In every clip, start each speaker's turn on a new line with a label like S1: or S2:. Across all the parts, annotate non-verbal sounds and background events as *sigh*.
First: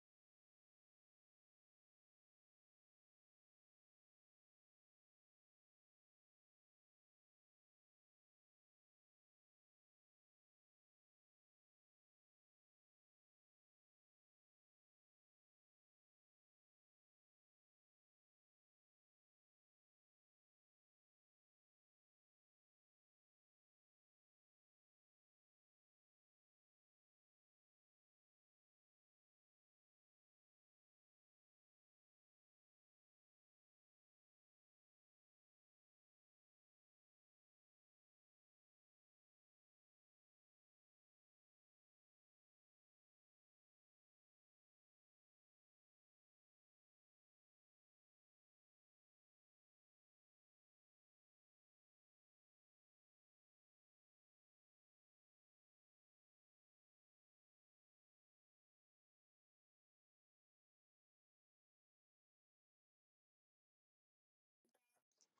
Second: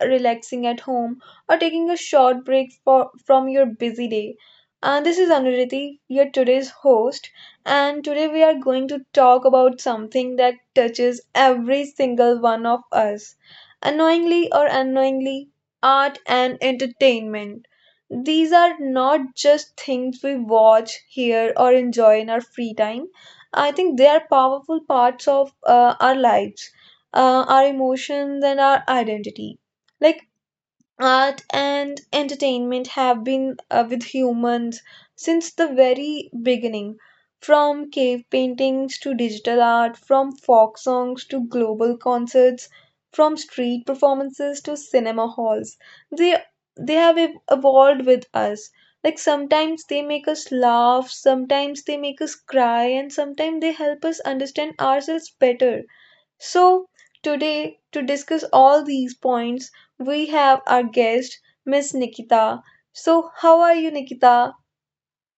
S1: relaxing at home, or taking a short break from your busy day. This is Anuriti, your today's host, and today we are going to talk about something that touches every single one of us, unknowingly or unknowingly, art and entertainment. These are not just things we watch, hear, or enjoy in our free time. I think they are powerful parts of our lives, our emotions, and our identity. Like Art and entertainment have been with humans since the very beginning. From cave paintings to digital art, from folk songs to global concerts, from street performances to cinema halls. They they have evolved with us. Like sometimes they make us laugh, sometimes they make us cry, and sometimes they help us understand ourselves better. So, today, to discuss all these points, we have our guest, Miss Nikita. So, how are you, Nikita?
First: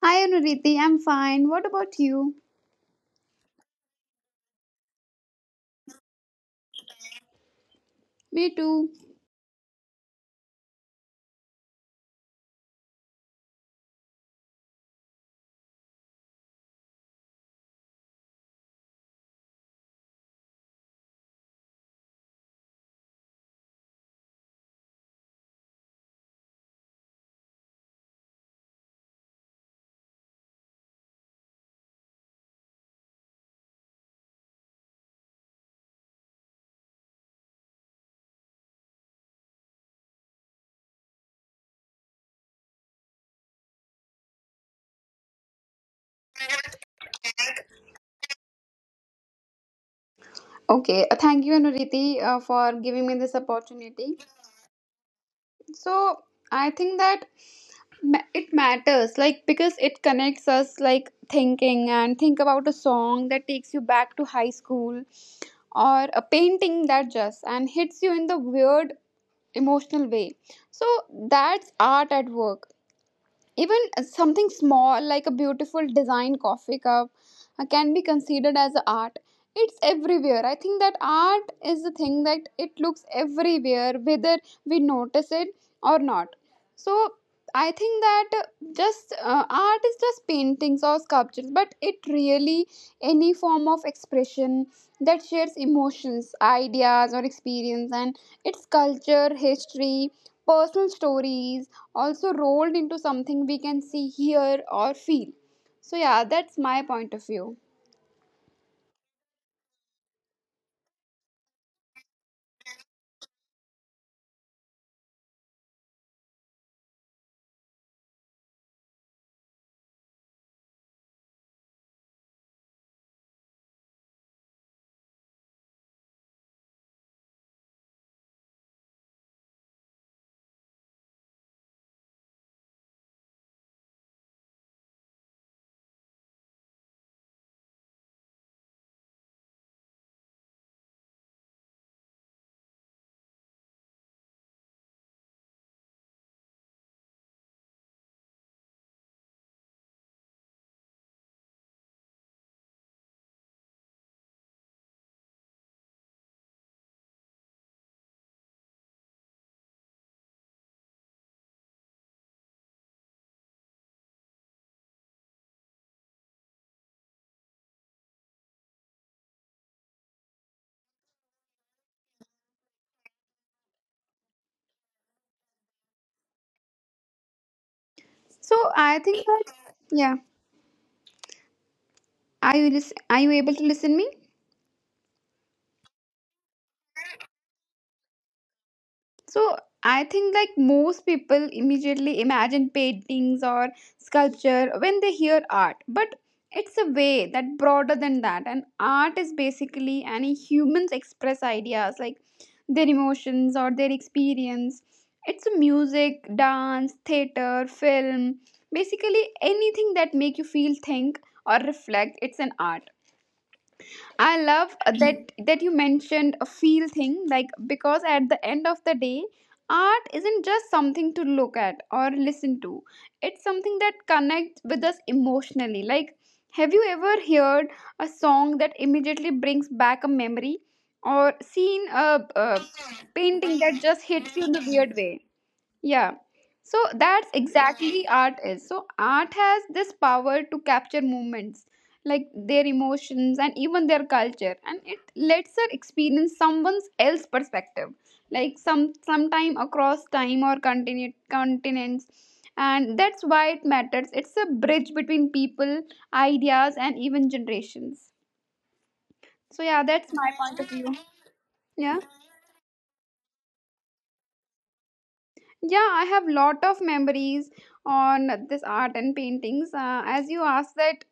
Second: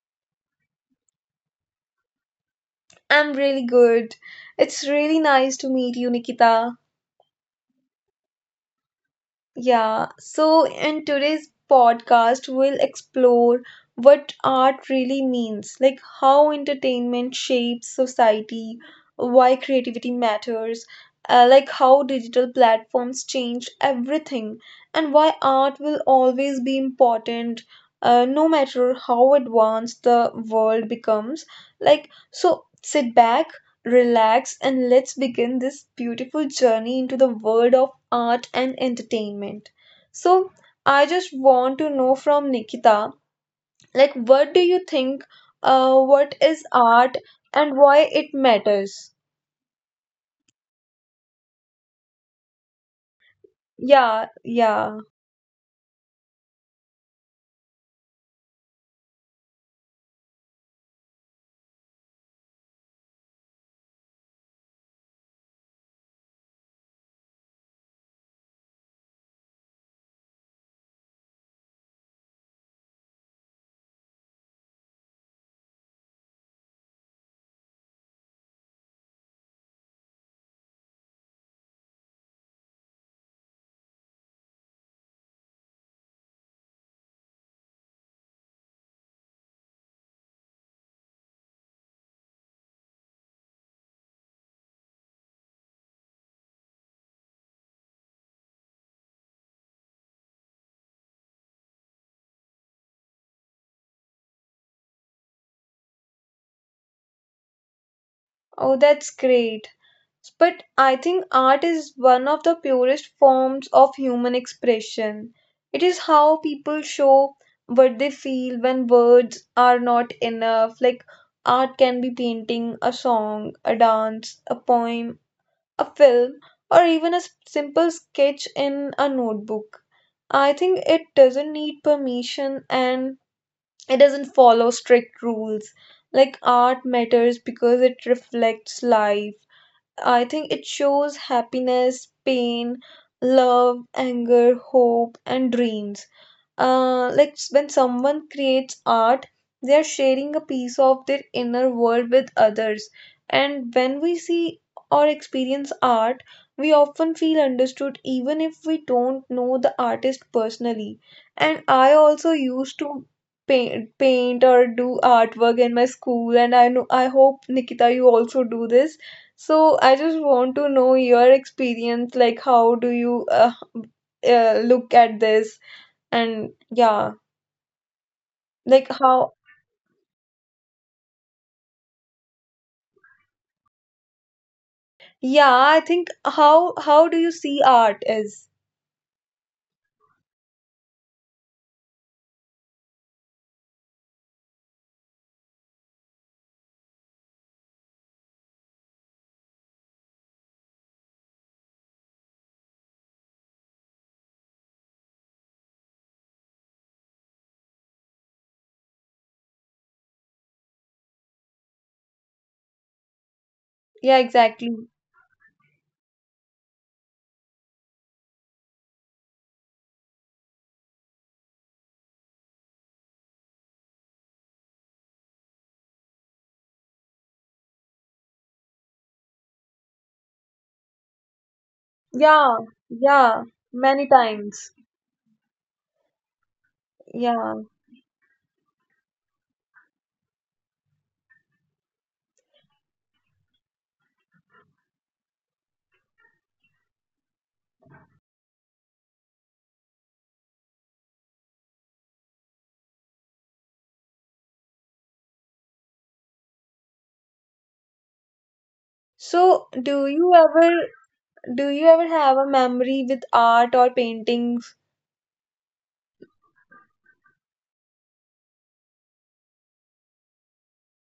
S2: Hi Anuriti, I'm fine. What about you?
S1: I'm really good. It's really nice to meet you, Nikita.
S2: Me too.
S1: Yeah, so in today's podcast, we'll explore what art really means, like how entertainment shapes society, why creativity matters, like how digital platforms change everything, and why art will always be important. No matter how advanced the world becomes, like so, sit back, relax, and let's begin this beautiful journey into the world of art and entertainment. So I just want to know from Nikita, like what do you think, what is art and why it matters?
S2: Okay, thank you Anuriti for giving me this opportunity.
S1: Yeah, yeah.
S2: So, I think that it matters like because it connects us like thinking and think about a song that takes you back to high school or a painting that just and hits you in the weird emotional way. So, that's art at work. Even something small like a beautiful design coffee cup can be considered as a art. It's everywhere. I think that art is the thing that it looks everywhere, whether we notice it or not. So I think that just art is just paintings or sculptures, but it really any form of expression that shares emotions, ideas, or experience, and its culture, history, personal stories also rolled into something we can see, hear, or feel. So yeah, that's my point of view.
S1: Oh, that's great. But I think art is one of the purest forms of human expression. It is how people show what they feel when words are not enough. Like art can be painting, a song, a dance, a poem, a film, or even a simple sketch in a notebook. I think it doesn't need permission and it doesn't follow strict rules. Like art matters because it reflects life. I think it shows happiness, pain, love, anger, hope, and dreams. Like when someone creates art, they are sharing a piece of their inner world with others. And when we see or experience art, we often feel understood even if we don't know the artist personally. And I also used to paint or do artwork in my school, and I know I hope Nikita, you also do this. So I just want to know your experience, like how do you look at this? And yeah
S2: So
S1: like
S2: I think
S1: how?
S2: that yeah, are you are you able to listen me?
S1: Yeah, I think, how do you see art is.
S2: So I think like most people immediately imagine paintings or sculpture when they hear art, but it's a way that broader than that. And art is basically any humans express ideas like their emotions or their experience. It's a music, dance, theater, film, basically anything that make you feel, think or reflect. It's an art.
S1: Yeah,
S2: I
S1: exactly.
S2: love that you mentioned a feel thing like because at the end of the day art isn't just something to look at or listen to, it's something that connects with us emotionally. Like, have you ever heard a song that immediately brings back a memory or seen a,
S1: Yeah.
S2: a
S1: Yeah,
S2: painting that just
S1: many
S2: hits you in a
S1: times.
S2: weird way? Yeah. So that's
S1: Yeah.
S2: exactly art is. So art has this power to capture moments, like their emotions and even their culture, and it lets her experience someone else's perspective, like some sometime across time or continents. And that's why it matters. It's a bridge between people, ideas, and even generations. So
S1: So
S2: yeah, that's my point of view.
S1: do you
S2: Yeah.
S1: ever have a memory with art or paintings?
S2: Yeah, I have lot of memories on this art and paintings as you asked that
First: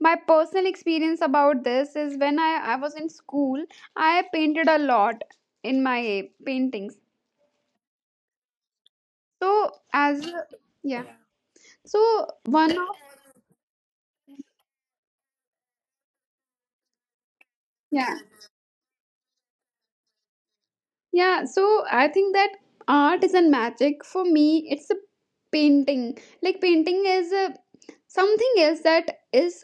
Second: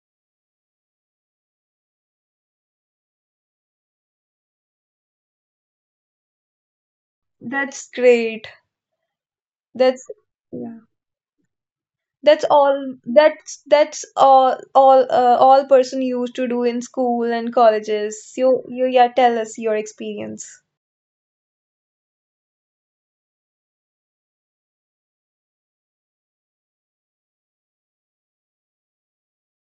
S2: my personal experience about this is when I was in school. I painted a lot in my paintings,
S1: That's great.
S2: so
S1: That's
S2: as,
S1: Yeah.
S2: yeah, so
S1: that's
S2: one of,
S1: all all all person used to do in school and
S2: yeah.
S1: colleges. You yeah tell us your experience.
S2: Yeah, so I think that art is a magic for me. It's a painting. Like painting is a, something else that is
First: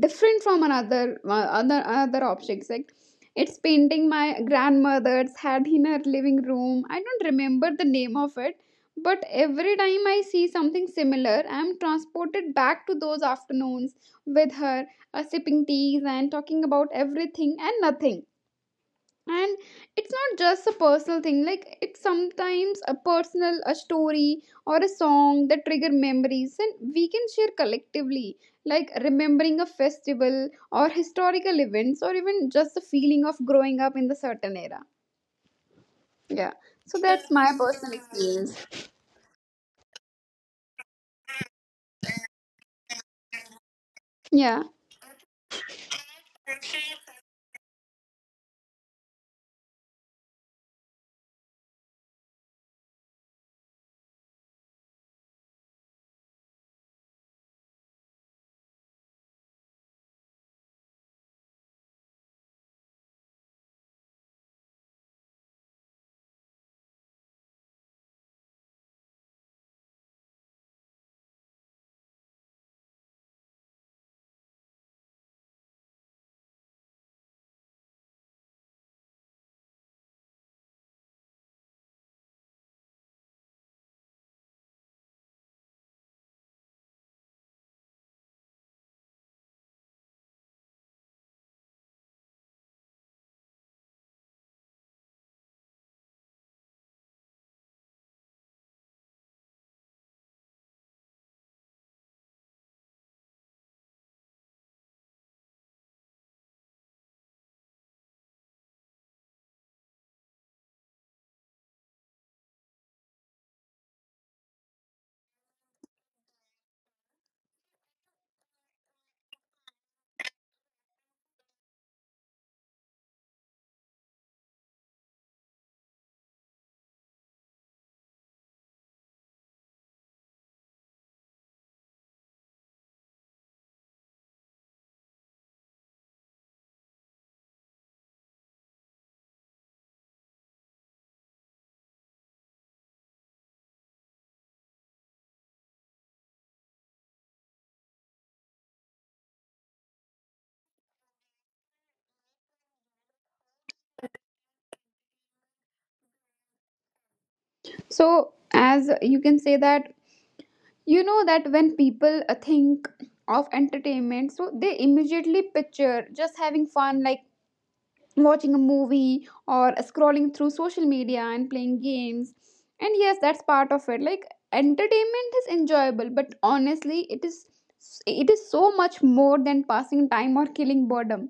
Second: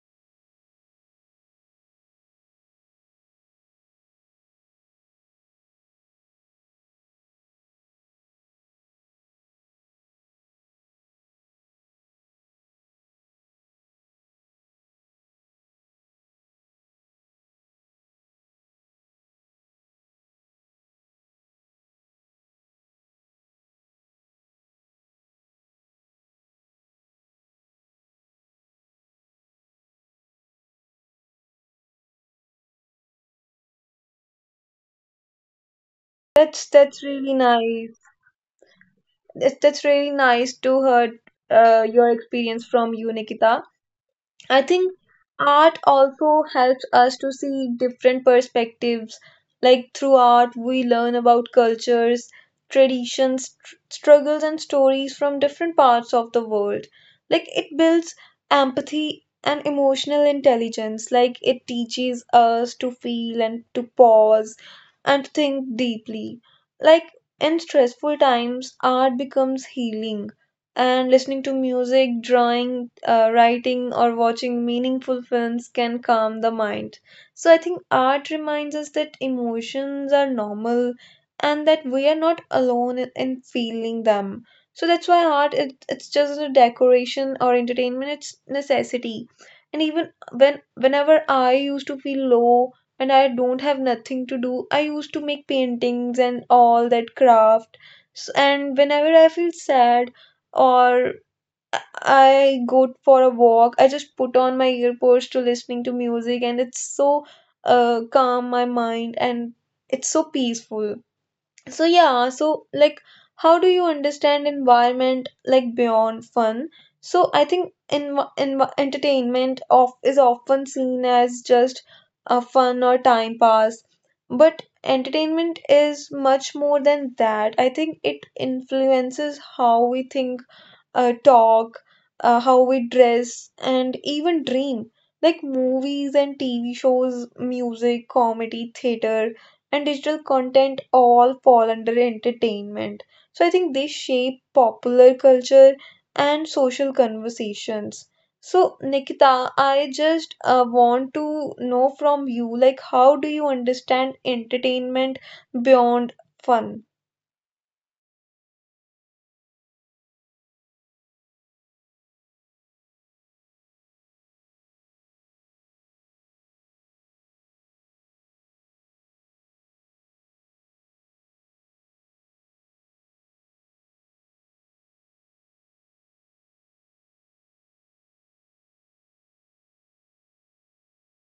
S2: different from another other objects. Like, it's painting my grandmother's had in her living room. I don't remember the name of it, but every time I see something similar, I'm transported back to those afternoons with her, sipping teas and talking about everything and nothing, and it's not just a personal thing. Like, it's sometimes a personal a story or a song that trigger memories and we can share collectively, like remembering a festival or historical events or even just the feeling of growing up in the certain era. Yeah,
S1: that's
S2: so
S1: that's
S2: that's
S1: really
S2: my personal
S1: nice.
S2: experience.
S1: That's really nice to hear your experience from you, Nikita. I
S2: Yeah,
S1: think art also helps us to see different perspectives. Like through art, we learn about cultures, traditions, struggles, and stories from different parts of the world. Like it builds empathy and emotional intelligence. Like it teaches us to feel and to pause and to think deeply. Like in stressful times, art becomes healing and listening to music, drawing, writing, or watching meaningful films can calm the mind. So I think art reminds us that emotions are normal and that we are not alone in feeling them. So that's why art it, it's just a decoration or entertainment, it's necessity. And even when whenever I used to feel low and I don't have nothing to do, I used to make paintings and all that craft. And whenever I feel sad or I go for a walk. I just put on my earbuds to listening to music and it's so calm my mind and it's so peaceful. So yeah, so like how do you understand environment like beyond fun? So I think in entertainment of is often seen as just a fun or time pass, but entertainment is much more than that. I think it influences how we think, talk, how we dress, and even dream. Like movies and TV shows, music, comedy, theater, and digital content all fall under entertainment. So I think they shape popular culture and social conversations. So, Nikita, I just want to know from you, like, how do you understand entertainment beyond fun?
S2: so as you can say that, you know that when people think of entertainment, so they immediately picture just having fun, like watching a movie or scrolling through social media and playing games. And yes, that's part of it. Like, entertainment is enjoyable, but honestly, it is so much more than passing time or killing boredom.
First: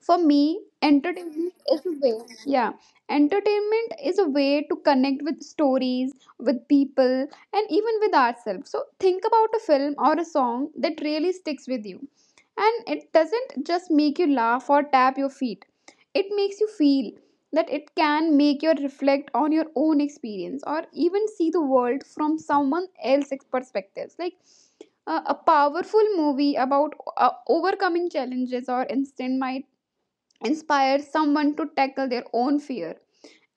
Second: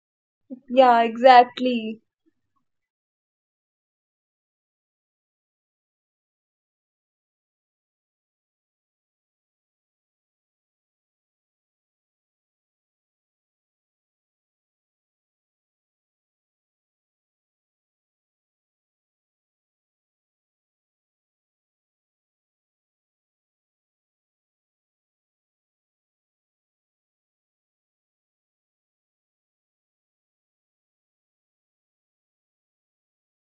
S2: For me,
S1: Yeah,
S2: entertainment is a
S1: exactly.
S2: way, yeah, entertainment is a way to connect with stories, with people, and even with ourselves. So think about a film or a song that really sticks with you, and it doesn't just make you laugh or tap your feet, it makes you feel, that it can make you reflect on your own experience or even see the world from someone else's perspectives. Like, a powerful movie about overcoming challenges or instant might inspire someone to tackle their own fear.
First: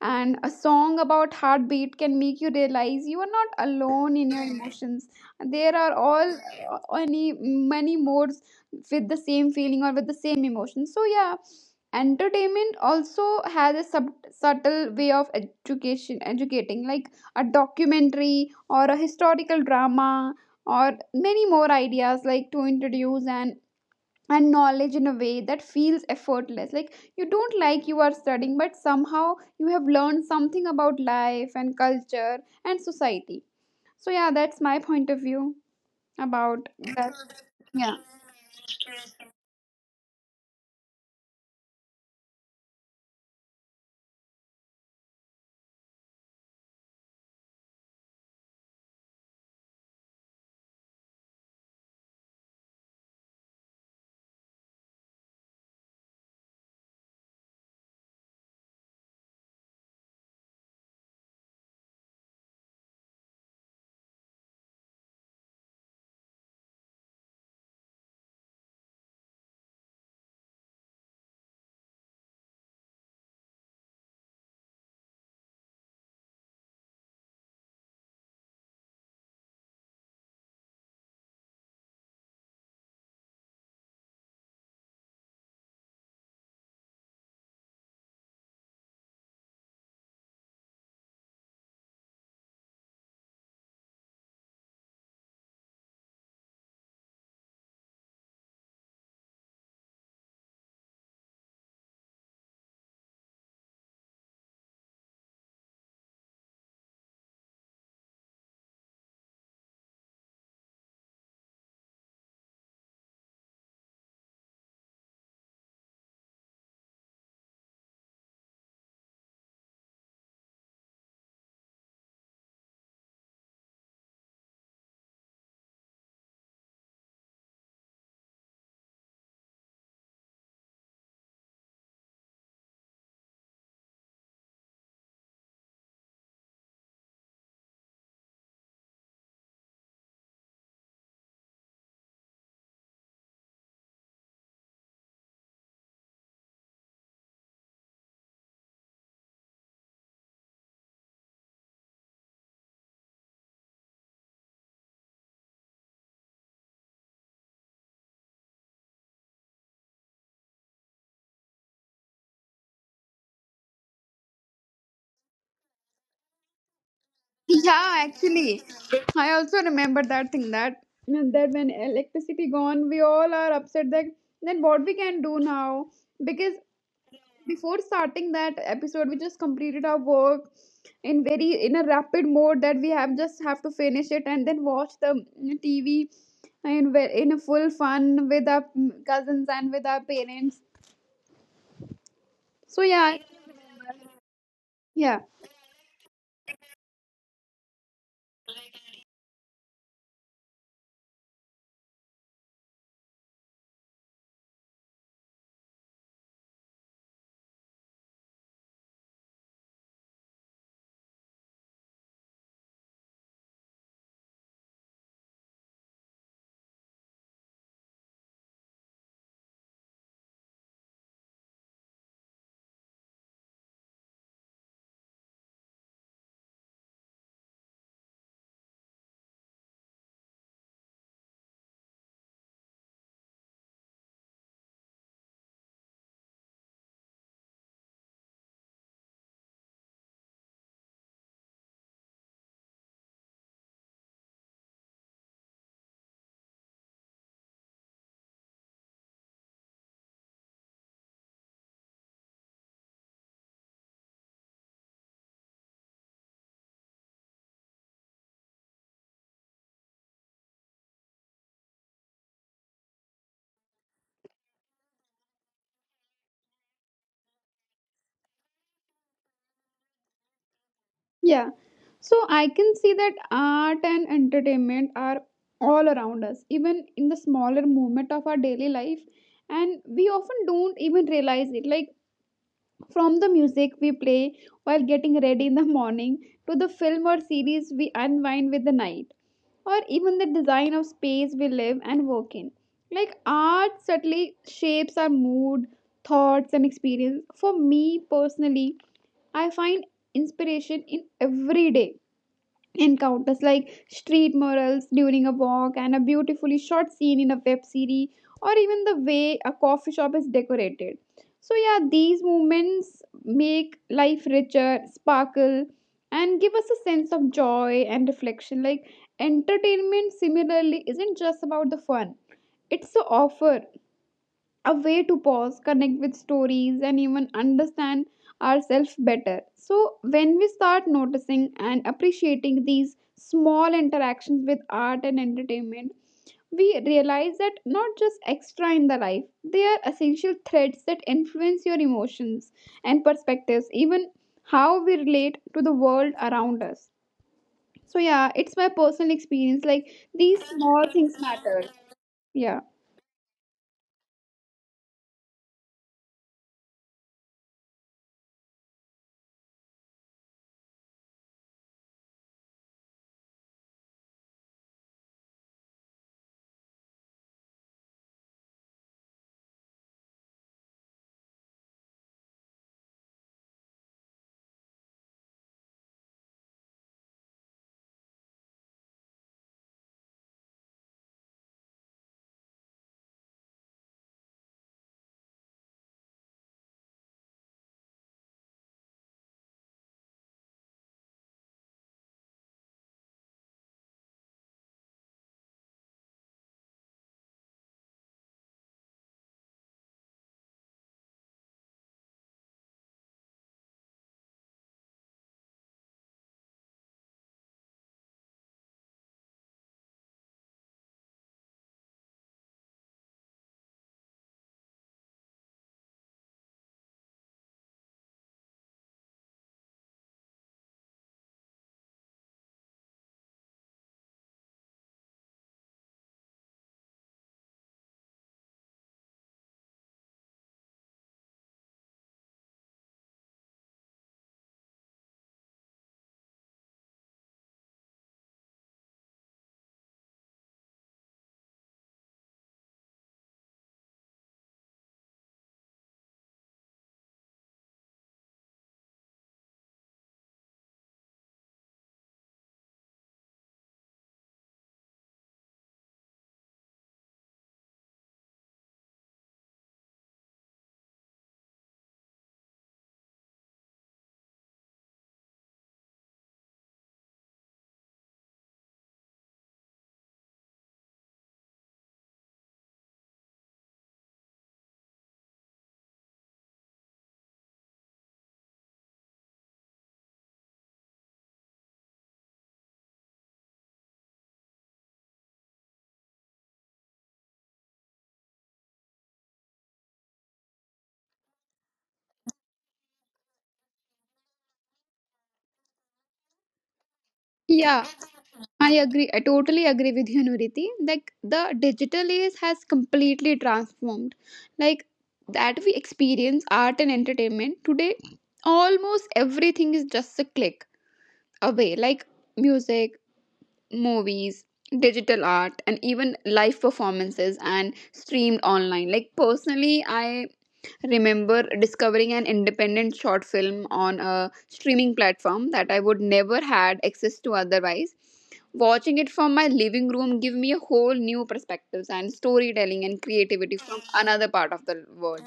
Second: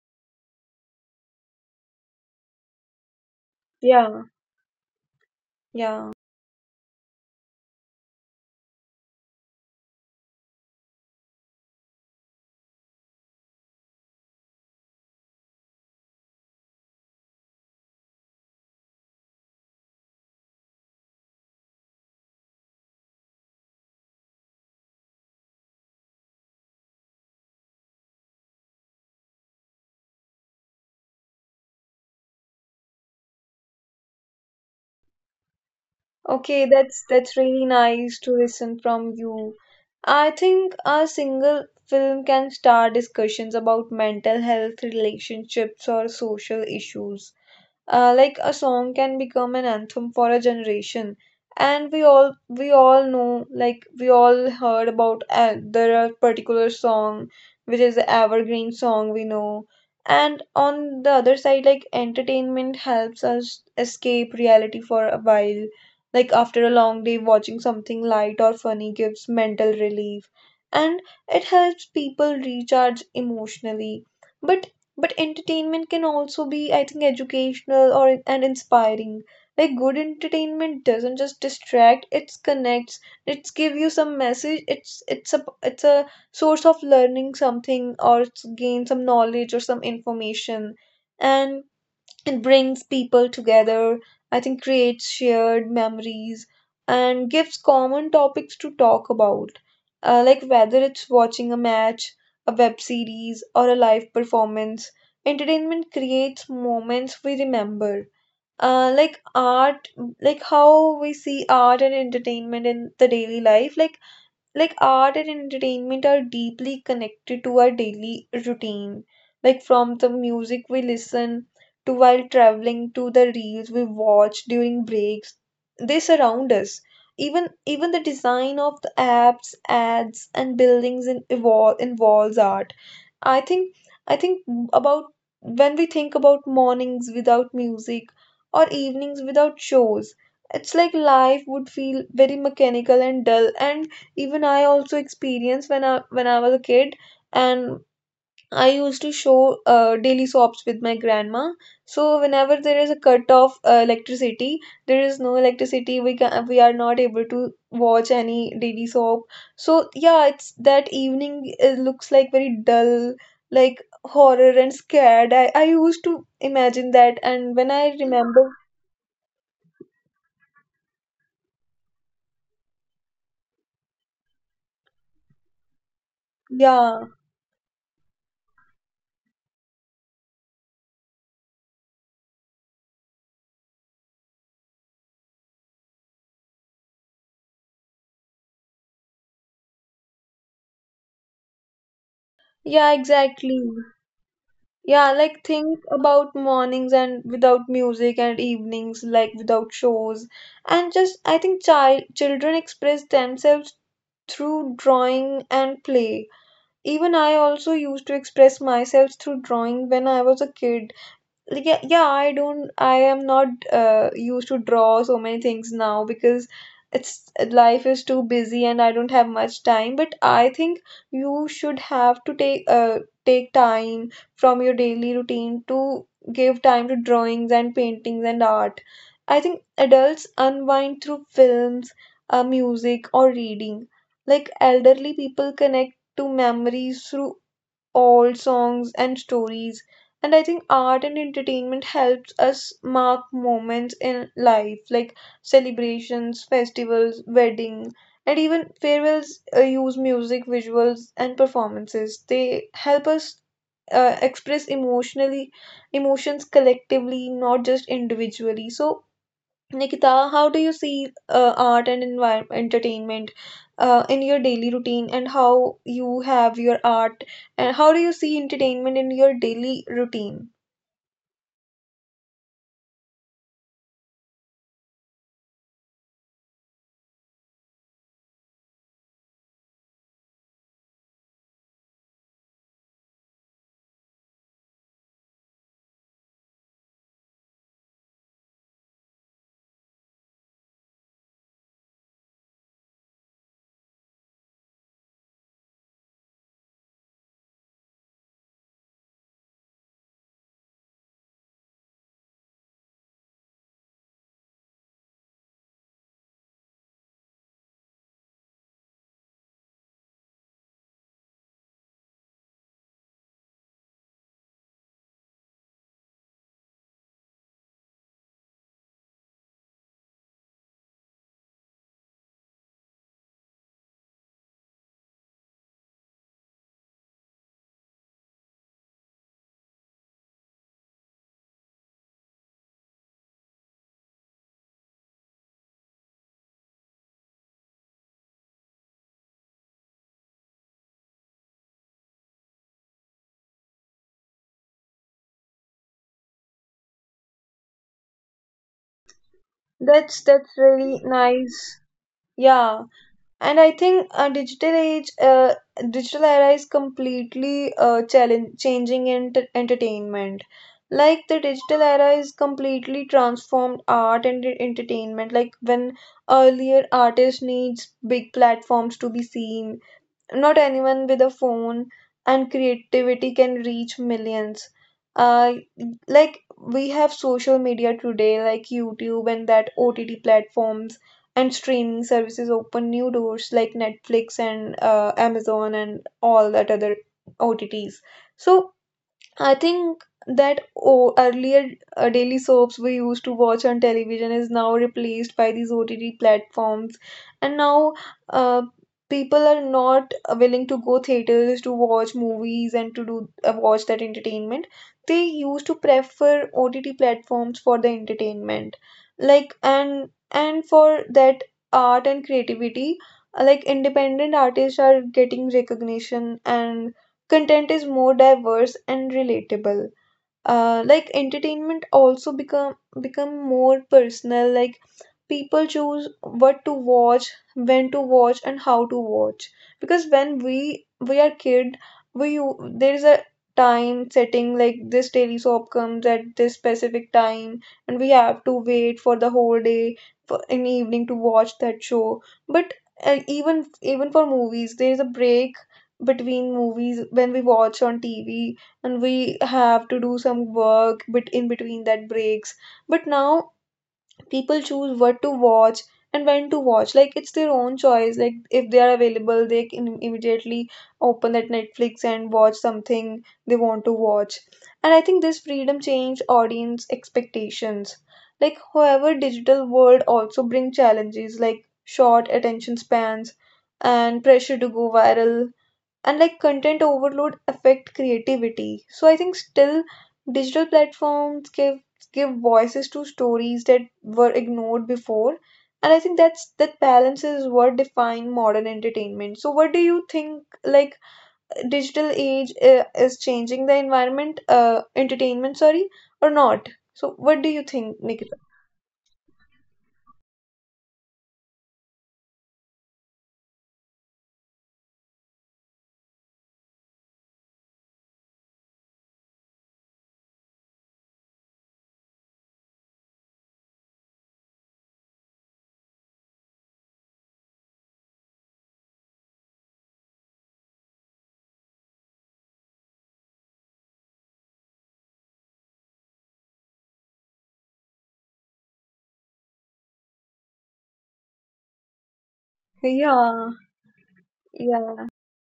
S2: And a song about heartbeat can make you realize you are not alone
S1: Yeah,
S2: in your emotions. There are
S1: yeah.
S2: all any many modes with the same feeling or with the same emotion. So yeah, entertainment also has a subtle way of education educating, like a documentary or a historical drama or many more ideas like to introduce and knowledge in a way that feels effortless. Like, you don't, like you are studying, but somehow you have learned something about life and culture and society. So yeah, that's my point of view
S1: Okay,
S2: about that.
S1: that's really
S2: Yeah.
S1: nice to listen from
S2: *laughs*
S1: you. I think a single film can start discussions about mental health, relationships, or social issues. Like a song can become an anthem for a generation, and we all know, like we all heard about there are particular song which is the evergreen song we know. And on the other side, like entertainment helps us escape reality for a while. Like after a long day, watching something light or funny gives mental relief, and it helps people recharge emotionally. But but entertainment can also be, I think, educational or and inspiring. Like good entertainment doesn't just distract, it connects, it's give you some message, it's a source of learning something or it's gain some knowledge or some information. And it brings people together, I think creates shared memories, and gives common topics to talk about. Like whether it's watching a match, a web series, or a live performance, entertainment creates moments we remember. Like art, like how we see art and entertainment in the daily life, like art and entertainment are deeply connected to our daily routine. Like from the music we listen to while traveling to the reels we watch during breaks, they surround us. Even the design of the apps, ads, and buildings in, evol involves art. I think I think about when we think about mornings without music or evenings without shows, it's like life would feel very mechanical and dull. And even I also experienced when I when I was a kid, and I used to show daily soaps with my grandma, so whenever there is a cut off electricity, there is no electricity, we are not able to watch any daily soap. So yeah, it's that evening it looks like very dull, like horror and scared, I used to imagine that. And when I
S2: Yeah,
S1: remember,
S2: actually I also remember that thing that when electricity gone, we all are upset that then what we can do now, because
S1: yeah.
S2: before starting that episode, we just completed our work in very in a rapid mode that we have just have to finish it and then watch the TV in in a full fun with our cousins and with our parents.
S1: Yeah,
S2: So yeah,
S1: exactly. Yeah,
S2: yeah,
S1: like think about mornings and without music and evenings like without shows. And just I think children express themselves through drawing and play. Even I also used to express myself through drawing when I was a kid, like, yeah. Yeah, I don't, I am not used to draw so many things now because it's life is too busy and I don't have much time. But I think you should have to take time from your daily routine to give time to drawings and paintings and art. I think adults unwind through films, music or reading. Like elderly people connect to memories through old songs and stories. And I think art and entertainment helps us mark moments in life like celebrations, festivals, weddings, and even farewells use music, visuals, and performances. They help us express emotionally emotions collectively, not just individually. So Nikita, how do you see art and entertainment in your daily routine, and how you have your art, and how do you see entertainment in your daily routine?
S2: yeah. So I can see that art and entertainment are all around us, even in the smaller moment of our daily life, and we often don't even realize it. Like, from the music we play while getting ready in the morning to the film or series we unwind with the night, or even the design of space we live and work in. Like, art subtly shapes our mood, thoughts, and experience. For me personally, I find inspiration in everyday encounters like street murals during a walk and a beautifully shot scene in a web series or even the way a coffee shop is decorated. So yeah, these moments make life richer sparkle and give us a sense of joy and reflection. Like, entertainment similarly isn't just about the fun, it's the offer a way to pause, connect with stories, and even understand ourselves better. So, when we start noticing and appreciating these small interactions with art and entertainment, we realize that not just extra in the life, they are essential threads that influence your emotions and perspectives, even how we relate to the world around us. So, yeah, it's my personal experience. Like,
S1: That's
S2: these
S1: really
S2: small things matter.
S1: nice.
S2: Yeah.
S1: Yeah. And I think digital era is completely challenge changing entertainment. Like the digital era is completely transformed art and entertainment. Like when earlier artists needs big platforms to be seen, not anyone with a phone and creativity can reach millions. Uh, like we have social media today, like YouTube and that OTT platforms and streaming services open new doors like Netflix and Amazon and all that other OTTs. So I think that oh, earlier daily soaps we used to watch on television is now replaced by these OTT platforms, and now uh, people are not willing to go theaters to watch movies and to do watch that entertainment. They used to prefer OTT platforms for the entertainment, like and for that art and creativity. Like independent artists are getting recognition and content is more diverse and relatable, like entertainment also become more personal. Like people choose what to watch, when to watch, and how to watch, because when we are kid, there is a time setting like this daily soap comes at this specific time and we have to wait for the whole day for an evening to watch that show. But even for movies there is a break between movies when we watch on tv, and we have to do some work bit in between that breaks. But now people choose what to watch and when to watch, like it's their own choice. Like if they are available, they can immediately open that netflix and watch something they want to watch. And I think this freedom changed audience expectations. Like however, digital world also bring challenges like short attention spans and pressure to go viral and like content overload affect creativity. So I think still digital platforms give voices to stories that were ignored before. And I think that balance is what define modern entertainment. So what do you think, like digital age is changing the environment, entertainment, sorry, or not? So what do you think,
S2: Yeah.
S1: nikita?
S2: I agree. I totally agree with you, Nuriti. Like, the digital age has completely transformed. Like, that we experience art and entertainment today. Almost everything is just a click away. Like, music, movies, digital art, and even live performances and streamed online. Like personally, I remember discovering an independent short film on a streaming platform that I would never had access to otherwise. Watching it from my living room gave me a whole new perspectives and storytelling and
S1: Yeah.
S2: creativity from another part of
S1: Yeah.
S2: the world.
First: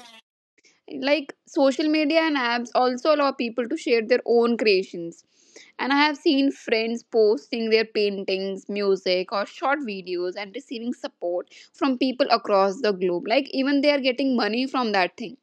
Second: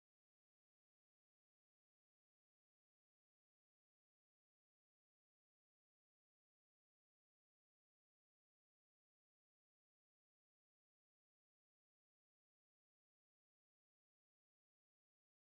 S2: Like, social media and apps also allow people to share their own creations. And I have seen friends posting their paintings, music, or short videos and receiving support from people across the globe. Like, even they are getting money from that thing,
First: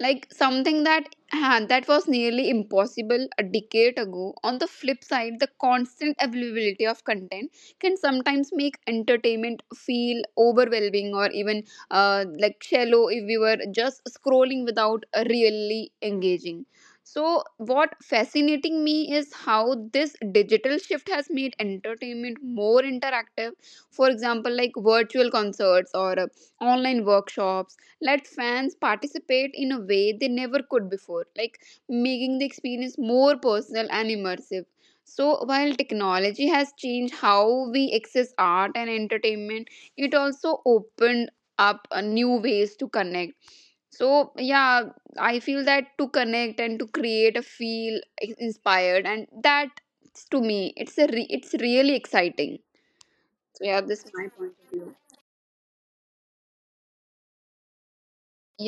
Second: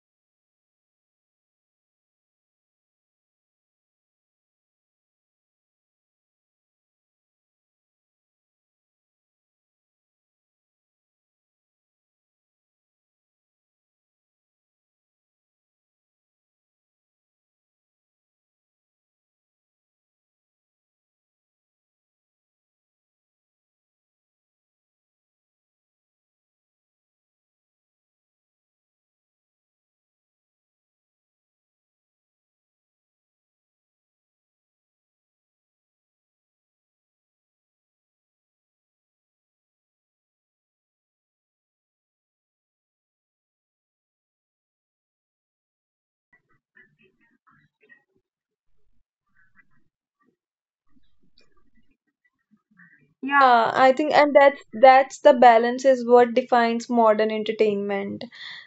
S2: like something that, ah, that was nearly impossible a decade ago. On the flip side, the constant availability of content can sometimes make entertainment feel overwhelming or even like shallow if we were just scrolling without really engaging. So what fascinating me is how this digital shift has made entertainment more interactive. For example, like virtual concerts or online workshops let fans participate in a way they never could before, like making the experience more personal and immersive. So, while technology has changed how we access art and entertainment, it also opened up new ways to connect. So, yeah, I feel that to connect and to create a feel inspired, and that to me, it's a it's really exciting. So,
S1: Yeah,
S2: yeah,
S1: I
S2: this is
S1: think,
S2: my
S1: and
S2: point
S1: that's
S2: of view.
S1: that's the balance is what defines modern entertainment.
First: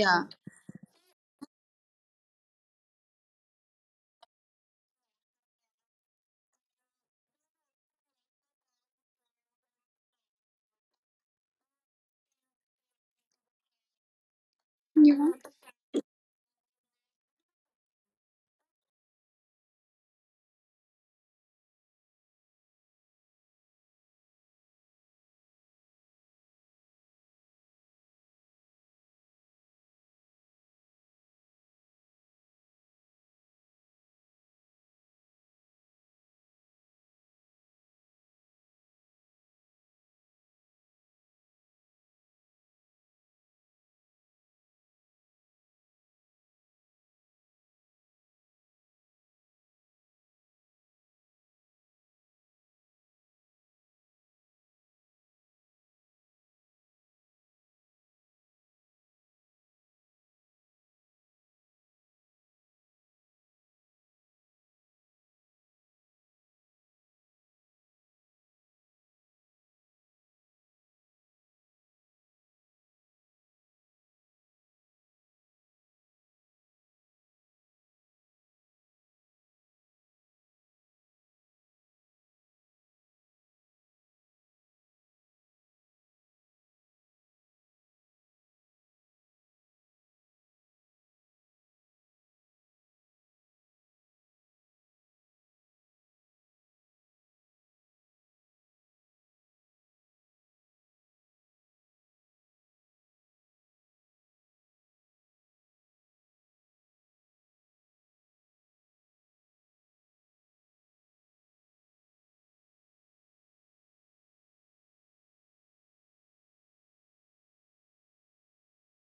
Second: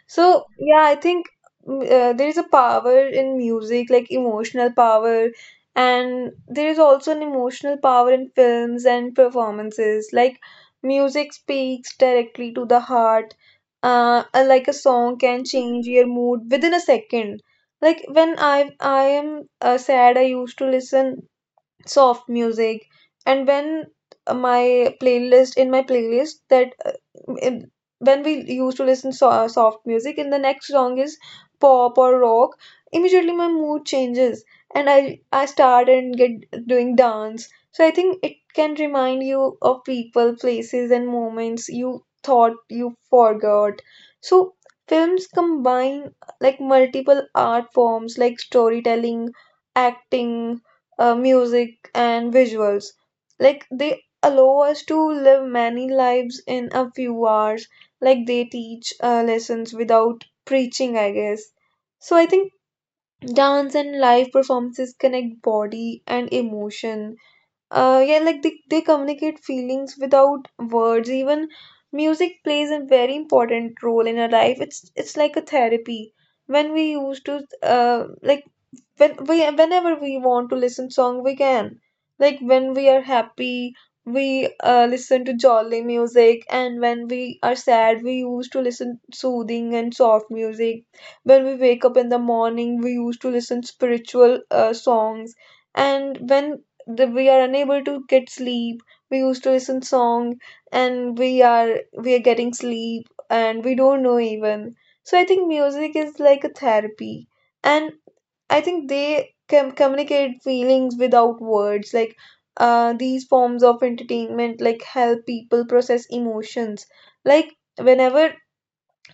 S1: So yeah, I think there is a power in music, like emotional power, and there is also an emotional power in films and performances. Like music speaks directly to the heart, like a song
S2: Yeah.
S1: can change your mood within a second. Like when I am sad, I used to listen soft music. And when my playlist that in, when we used to listen so, soft music, and the next song is pop or rock, immediately my mood changes. And I start and get doing dance. So I think it can remind you of people, places, and moments you thought you forgot. So films combine, like multiple art forms like storytelling, acting, music, and visuals. Like they allow us to live many lives in a few hours. Like they teach lessons without preaching, I guess. So I think dance and live performances connect body and emotion. Yeah, like they communicate feelings without words. Even music plays a very important role in our life. It's like a therapy. When we used to like when we, whenever we want to listen song we can, like when we are happy we listen to jolly music, and when we are sad we used to listen soothing and soft music. When we wake up in the morning we used to listen spiritual songs. And when we are unable to get sleep, we used to listen song, and we are getting sleep and we don't know even. So I think music is like a therapy. And I think they communicate feelings without words. Like these forms of entertainment, like help people process emotions. Like whenever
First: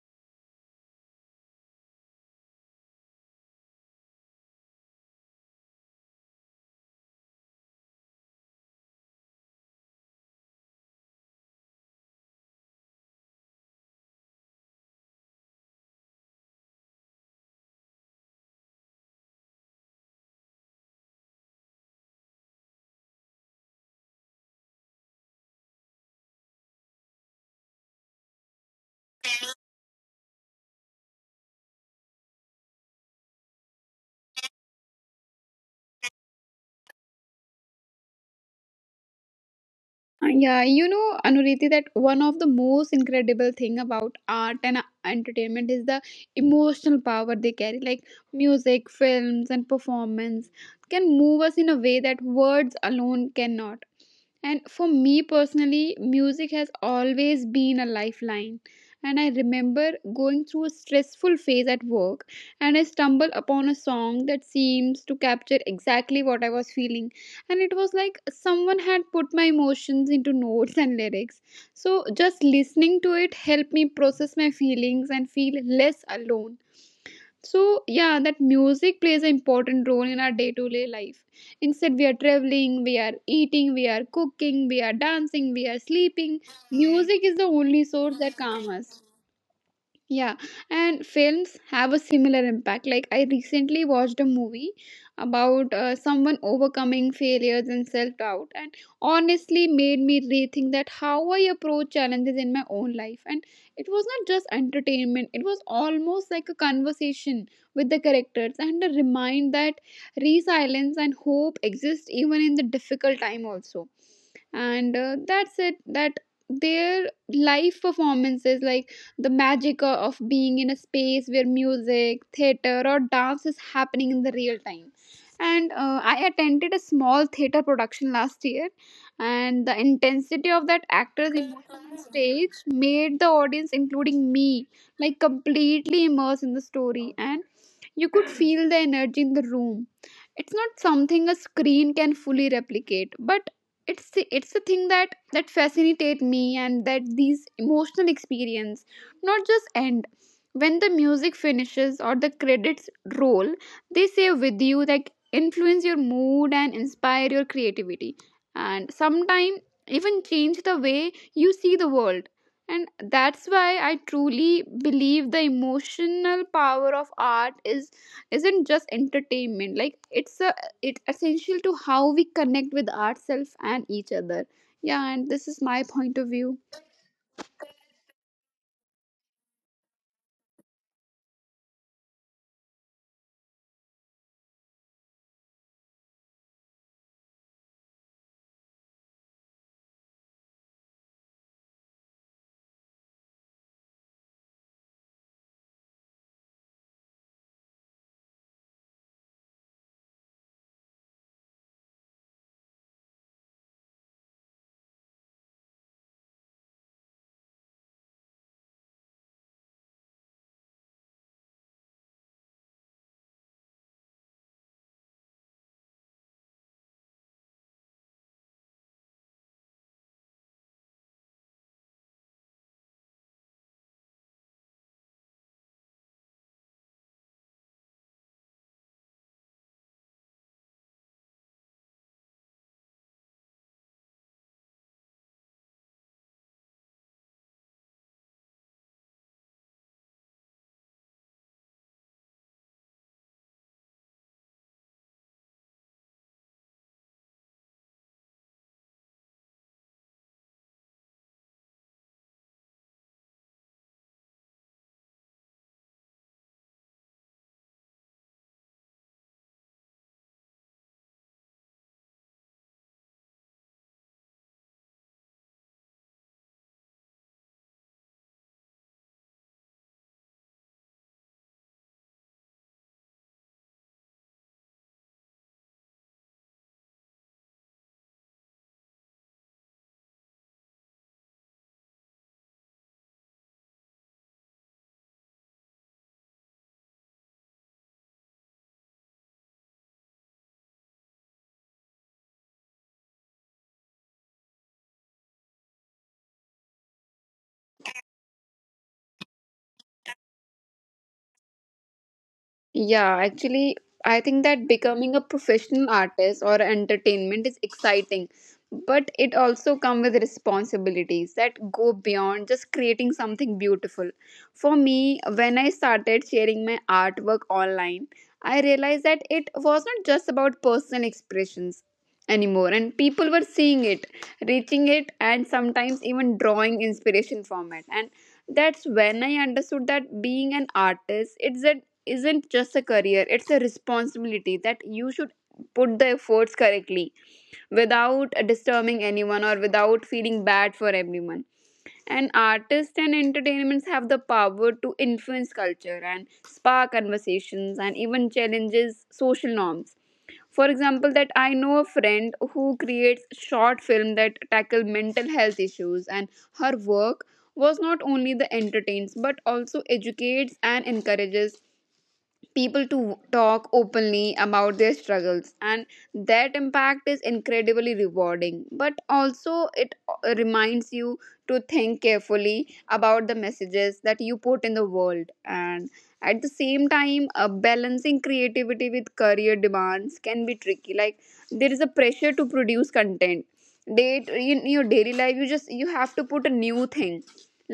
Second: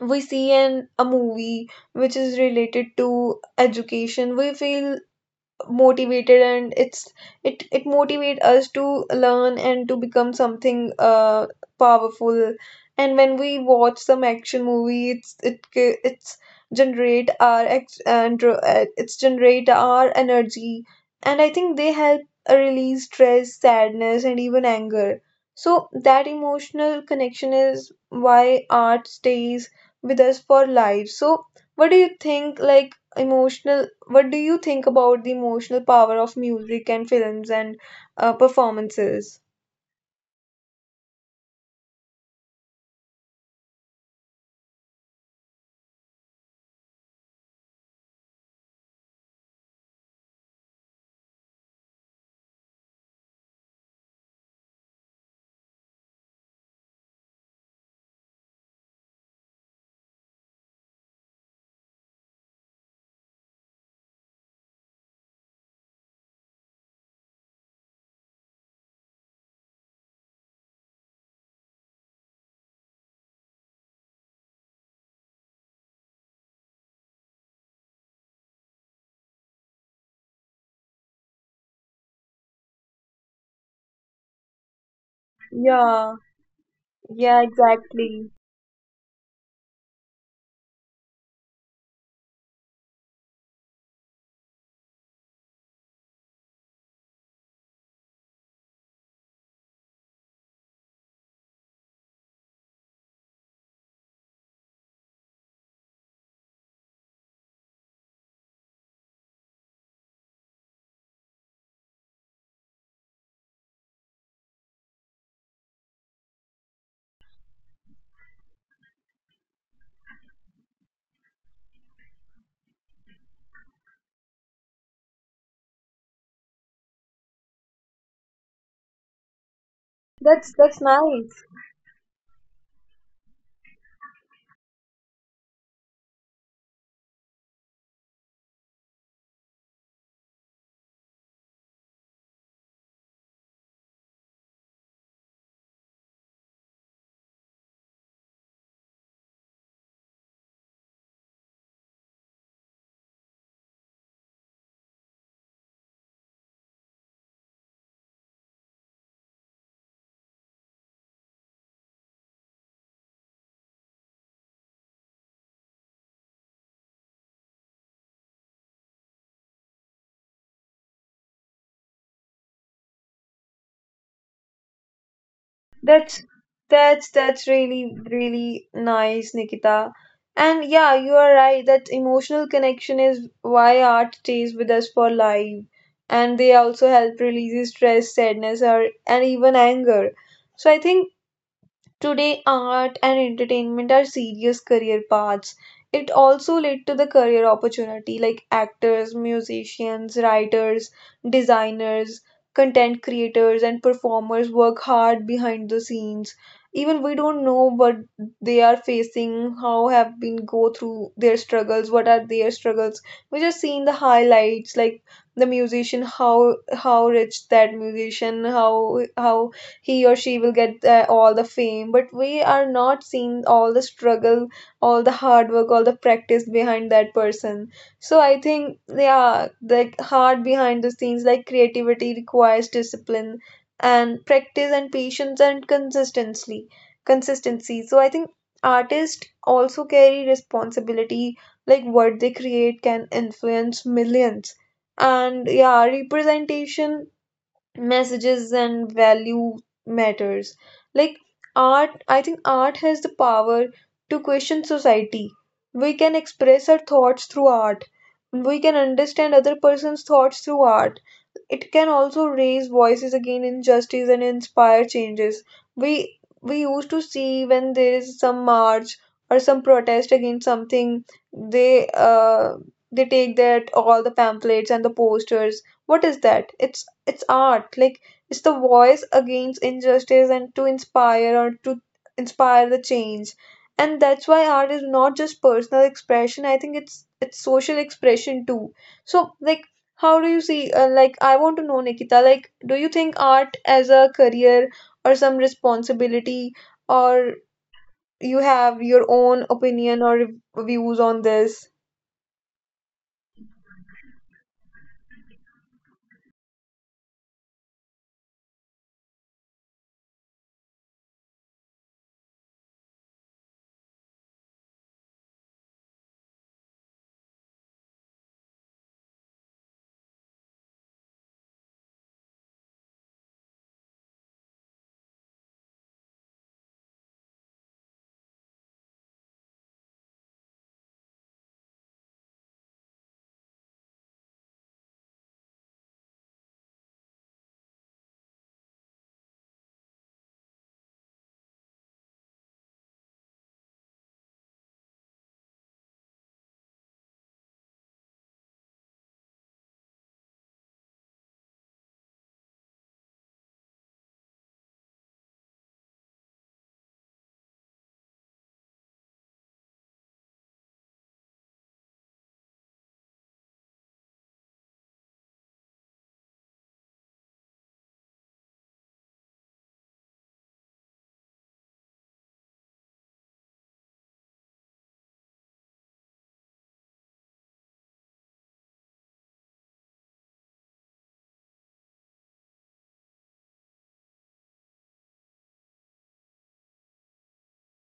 S1: we see an a movie which is related to education, we feel motivated, and it motivate us to learn and to become something powerful. And when we watch some action movie, generate our ex- and uh, it's generate our energy. And I think they help release stress, sadness, and even anger. So that emotional connection is why art stays with us for life. So what do you think, like emotional, what do you think about the emotional power of music and films and performances?
S2: Yeah, you know, Anuriti, that one of the most incredible thing about art and entertainment is the emotional power they carry. Like, music, films, and performance can move us in a way that words alone cannot. And for me personally, music has always been a lifeline. And I remember going through a stressful phase at work, and I stumbled upon a song that seems to capture exactly what I was feeling. And it was like someone had put my emotions into notes and lyrics. So just listening to it helped me process my feelings and feel less alone. So yeah, that music plays an important role in our day to day life. Instead, we are traveling, we are eating, we are cooking, we are dancing, we are
S1: Yeah,
S2: sleeping, music is the
S1: yeah,
S2: only source
S1: exactly.
S2: that calms us. Yeah, and films have a similar impact. Like, I recently watched a movie about someone overcoming failures and self doubt, and honestly made me rethink that how I approach challenges in my own life. And it was not just entertainment, it was almost like a conversation with the characters and a remind that resilience and hope exist even in the difficult time, also. And that's it, that their live performances, like the magic of being in a space where music, theater, or dance is happening in the real time. And I attended a small theater production last year, and the intensity of
S1: That's
S2: that actor's
S1: nice.
S2: emotion on stage made the audience, including me, like completely immersed in the story. And you could feel the energy in the room. It's not something a screen can fully replicate, but it's the thing that fascinate me and that these emotional experience not just end when the music finishes or the credits roll. They stay with you, like influence your mood and inspire your creativity, and sometimes even change the way you see the world. And that's why I truly believe the emotional power of art is isn't just entertainment, like it's a it's essential to how we connect with ourselves and each other. Yeah, and this is my point
S1: That's
S2: of view.
S1: that's that's really really nice, Nikita. And yeah, you are right. That emotional connection is why art stays with us for life. And they also help release stress, sadness, or and even anger. So I think today, art and entertainment are serious career paths. It also led to the career opportunity like actors, musicians, writers, designers, content creators, and performers work hard behind the scenes. Even we don't know what they are facing, how have been go through their struggles, what are their struggles. We just seen the highlights, like the musician, how rich that musician, how he or she will get all the fame, but we are not seeing all the struggle, all the hard work, all the practice behind that person. So I think yeah, the hard behind the scenes, like creativity requires discipline and practice and patience and consistency, so I think artists also carry responsibility. Like what they create can influence millions. And yeah, representation, messages, and value matters. Like art, I think art has the power to question society. We can express our thoughts through art. We can understand other person's thoughts through art. It can also raise voices against injustice and inspire changes. We used to see, when there is some march or some protest against something, they uh, they take that all the pamphlets and the posters. What is that? It's art. Like it's the voice against injustice and to inspire or to inspire the change. And that's why art is not just personal expression. I think it's social expression too. So like how do you see, like, I want to know, Nikita, like, do you think art as a career or some responsibility, or you have your own opinion or views on this?
S2: Yeah, actually, I think that becoming a professional artist or entertainment is exciting, but it also comes with responsibilities that go beyond just creating something beautiful. For me, when I started sharing my artwork online, I realized that it was not just about personal expressions anymore, and people were seeing it, reaching it, and sometimes even drawing inspiration from it. And that's when I understood that being an artist, it's a isn't just a career, it's a responsibility that you should put the efforts correctly without disturbing anyone or without feeling bad for everyone. And artists and entertainments have the power to influence culture and spark conversations and even challenges social norms. For example, that I know a friend who creates short film that tackle mental health issues, and her work was not only the entertains but also educates and encourages people to talk openly about their struggles. And that impact is incredibly rewarding, but also it reminds you to think carefully about the messages that you put in the world. And at the same time, balancing creativity with career demands can be tricky, like there is a pressure to produce content date in your daily life. You just you have to put a new thing,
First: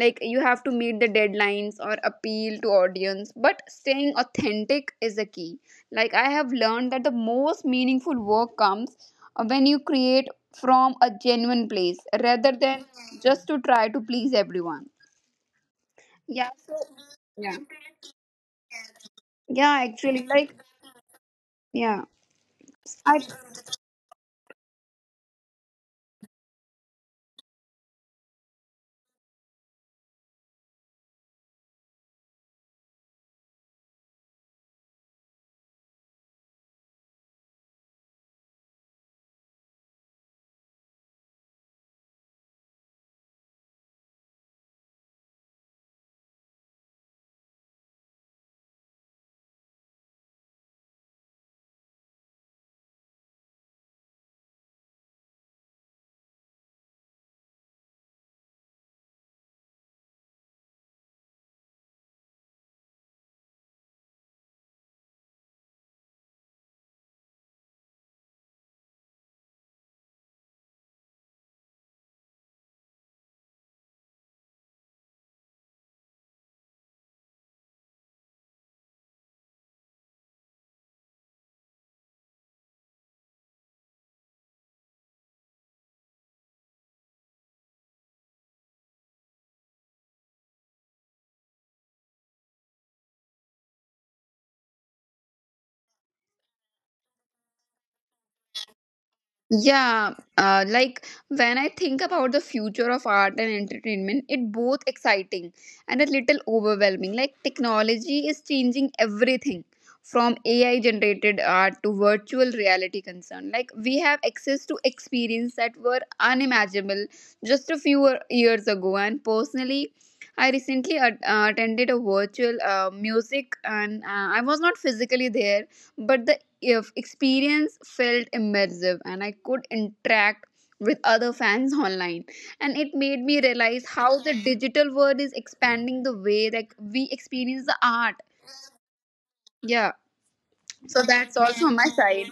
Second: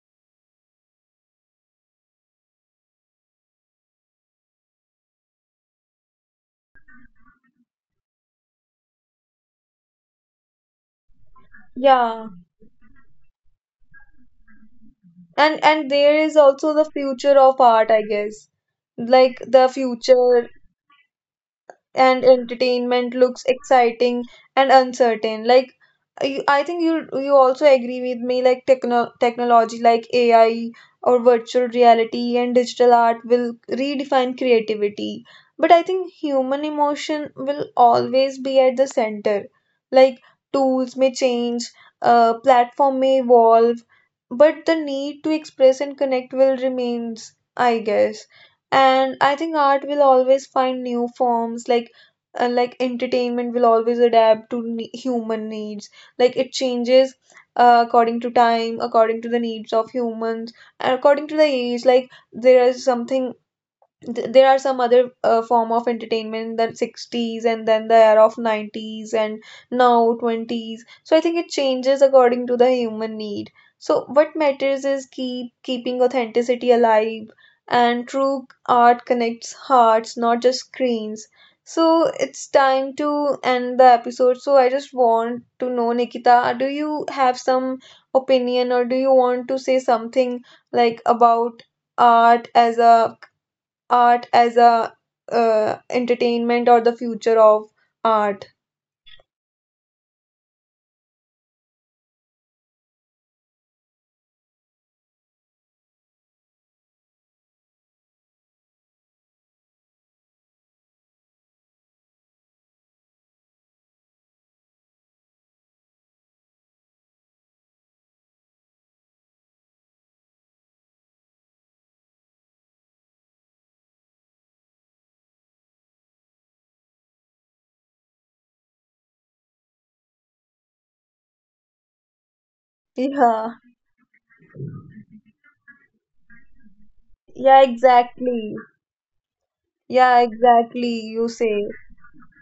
S2: like you have to meet the deadlines or appeal to audience, but staying authentic is the key. Like I have learned that the most meaningful work comes when you create from a genuine place
S1: Yeah.
S2: rather than just to try to please everyone.
S1: And there is
S2: Yeah
S1: also
S2: so
S1: the future
S2: yeah
S1: of art, I guess. Like the
S2: yeah actually
S1: future
S2: like yeah
S1: and entertainment
S2: I.
S1: looks exciting and uncertain. Like I think you also agree with me, like technology like AI or virtual reality and digital art will redefine creativity. But I think human emotion will always be at the center. Like tools may change, platform may evolve, but the need to express and connect will remains, I guess. And I think art will always find new forms. Like like entertainment will always adapt to human needs. Like it changes according to time, according to the needs of humans, and according to the age. Like there is something, there are some other form of entertainment in the 60s and then the era of 90s and now 20s. So I think it changes according to the human need. So what matters is keeping authenticity alive, and true art connects hearts, not just screens. So it's time to end the episode. So I just want to know, nikita, do you have some opinion or do you want to say something like about art as a, art as a, entertainment or the future of art?
S2: Yeah, like when I think about the future of art and entertainment, it both exciting and a little overwhelming. Like technology is changing everything from AI generated art to virtual reality concern. Like we have access to experience that were unimaginable just a few years ago. And personally, I recently attended a virtual music and I was not physically there, but the if experience felt immersive and I could interact with other fans *laughs* online. And it made me
S1: Yeah,
S2: realize how the digital world is expanding the way that we
S1: yeah,
S2: experience the art.
S1: exactly.
S2: Yeah,
S1: Yeah, exactly.
S2: so
S1: You
S2: that's
S1: say.
S2: also on my side.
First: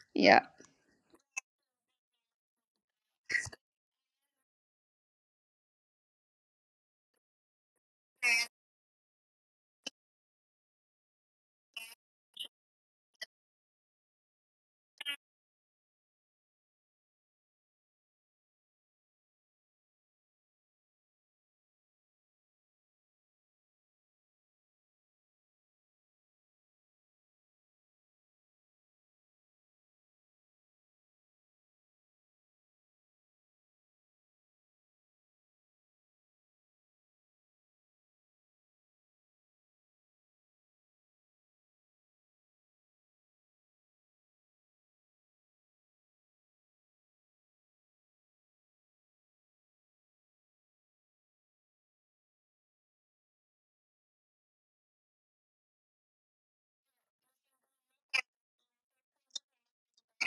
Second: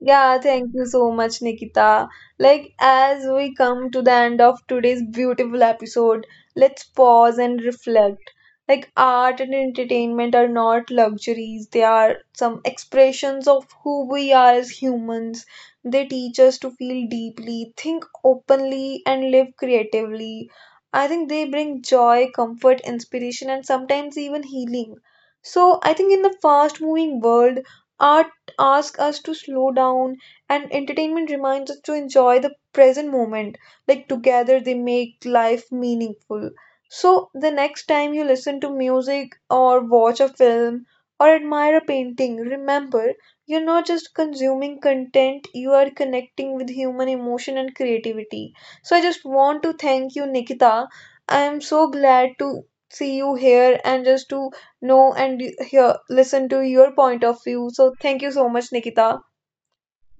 S1: Yeah,
S2: Yeah,
S1: thank you so much, Nikita. Like, as we come to the end of today's beautiful episode, let's pause and reflect. Like, art and entertainment are not luxuries, they are some expressions of who we are as humans. They teach us to feel deeply, think openly, and live creatively. I think they bring joy, comfort, inspiration, and sometimes even healing. So, I think in the fast moving world, art asks us to slow down, and entertainment reminds us to enjoy the present moment. Like, together, they make life meaningful. So, the next time you listen to music, or watch a film, or admire a painting, remember you're not just consuming content, you are connecting with human emotion and creativity. So, I just want to thank you, Nikita. I am so glad to see you here and just to no, and here, listen to your point of view. So thank you so much, Nikita.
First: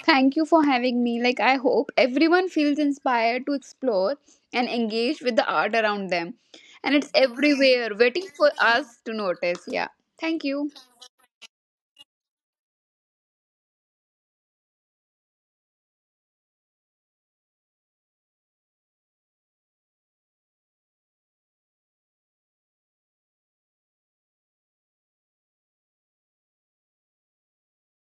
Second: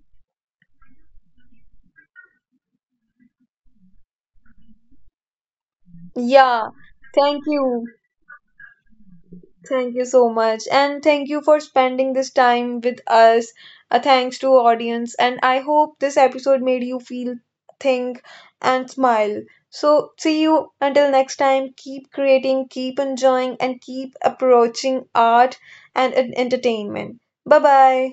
S2: thank you for having me. Like I hope everyone feels inspired to explore and engage with the art around them,
S1: Yeah,
S2: and it's
S1: thank you.
S2: everywhere waiting for us to notice. Yeah,
S1: Thank you so
S2: thank
S1: much.
S2: you.
S1: And thank you for spending this time with us. A thanks to audience. And I hope this episode made you feel, think, and smile. So see you until next time. Keep creating, keep enjoying, and keep approaching art and entertainment. Bye bye.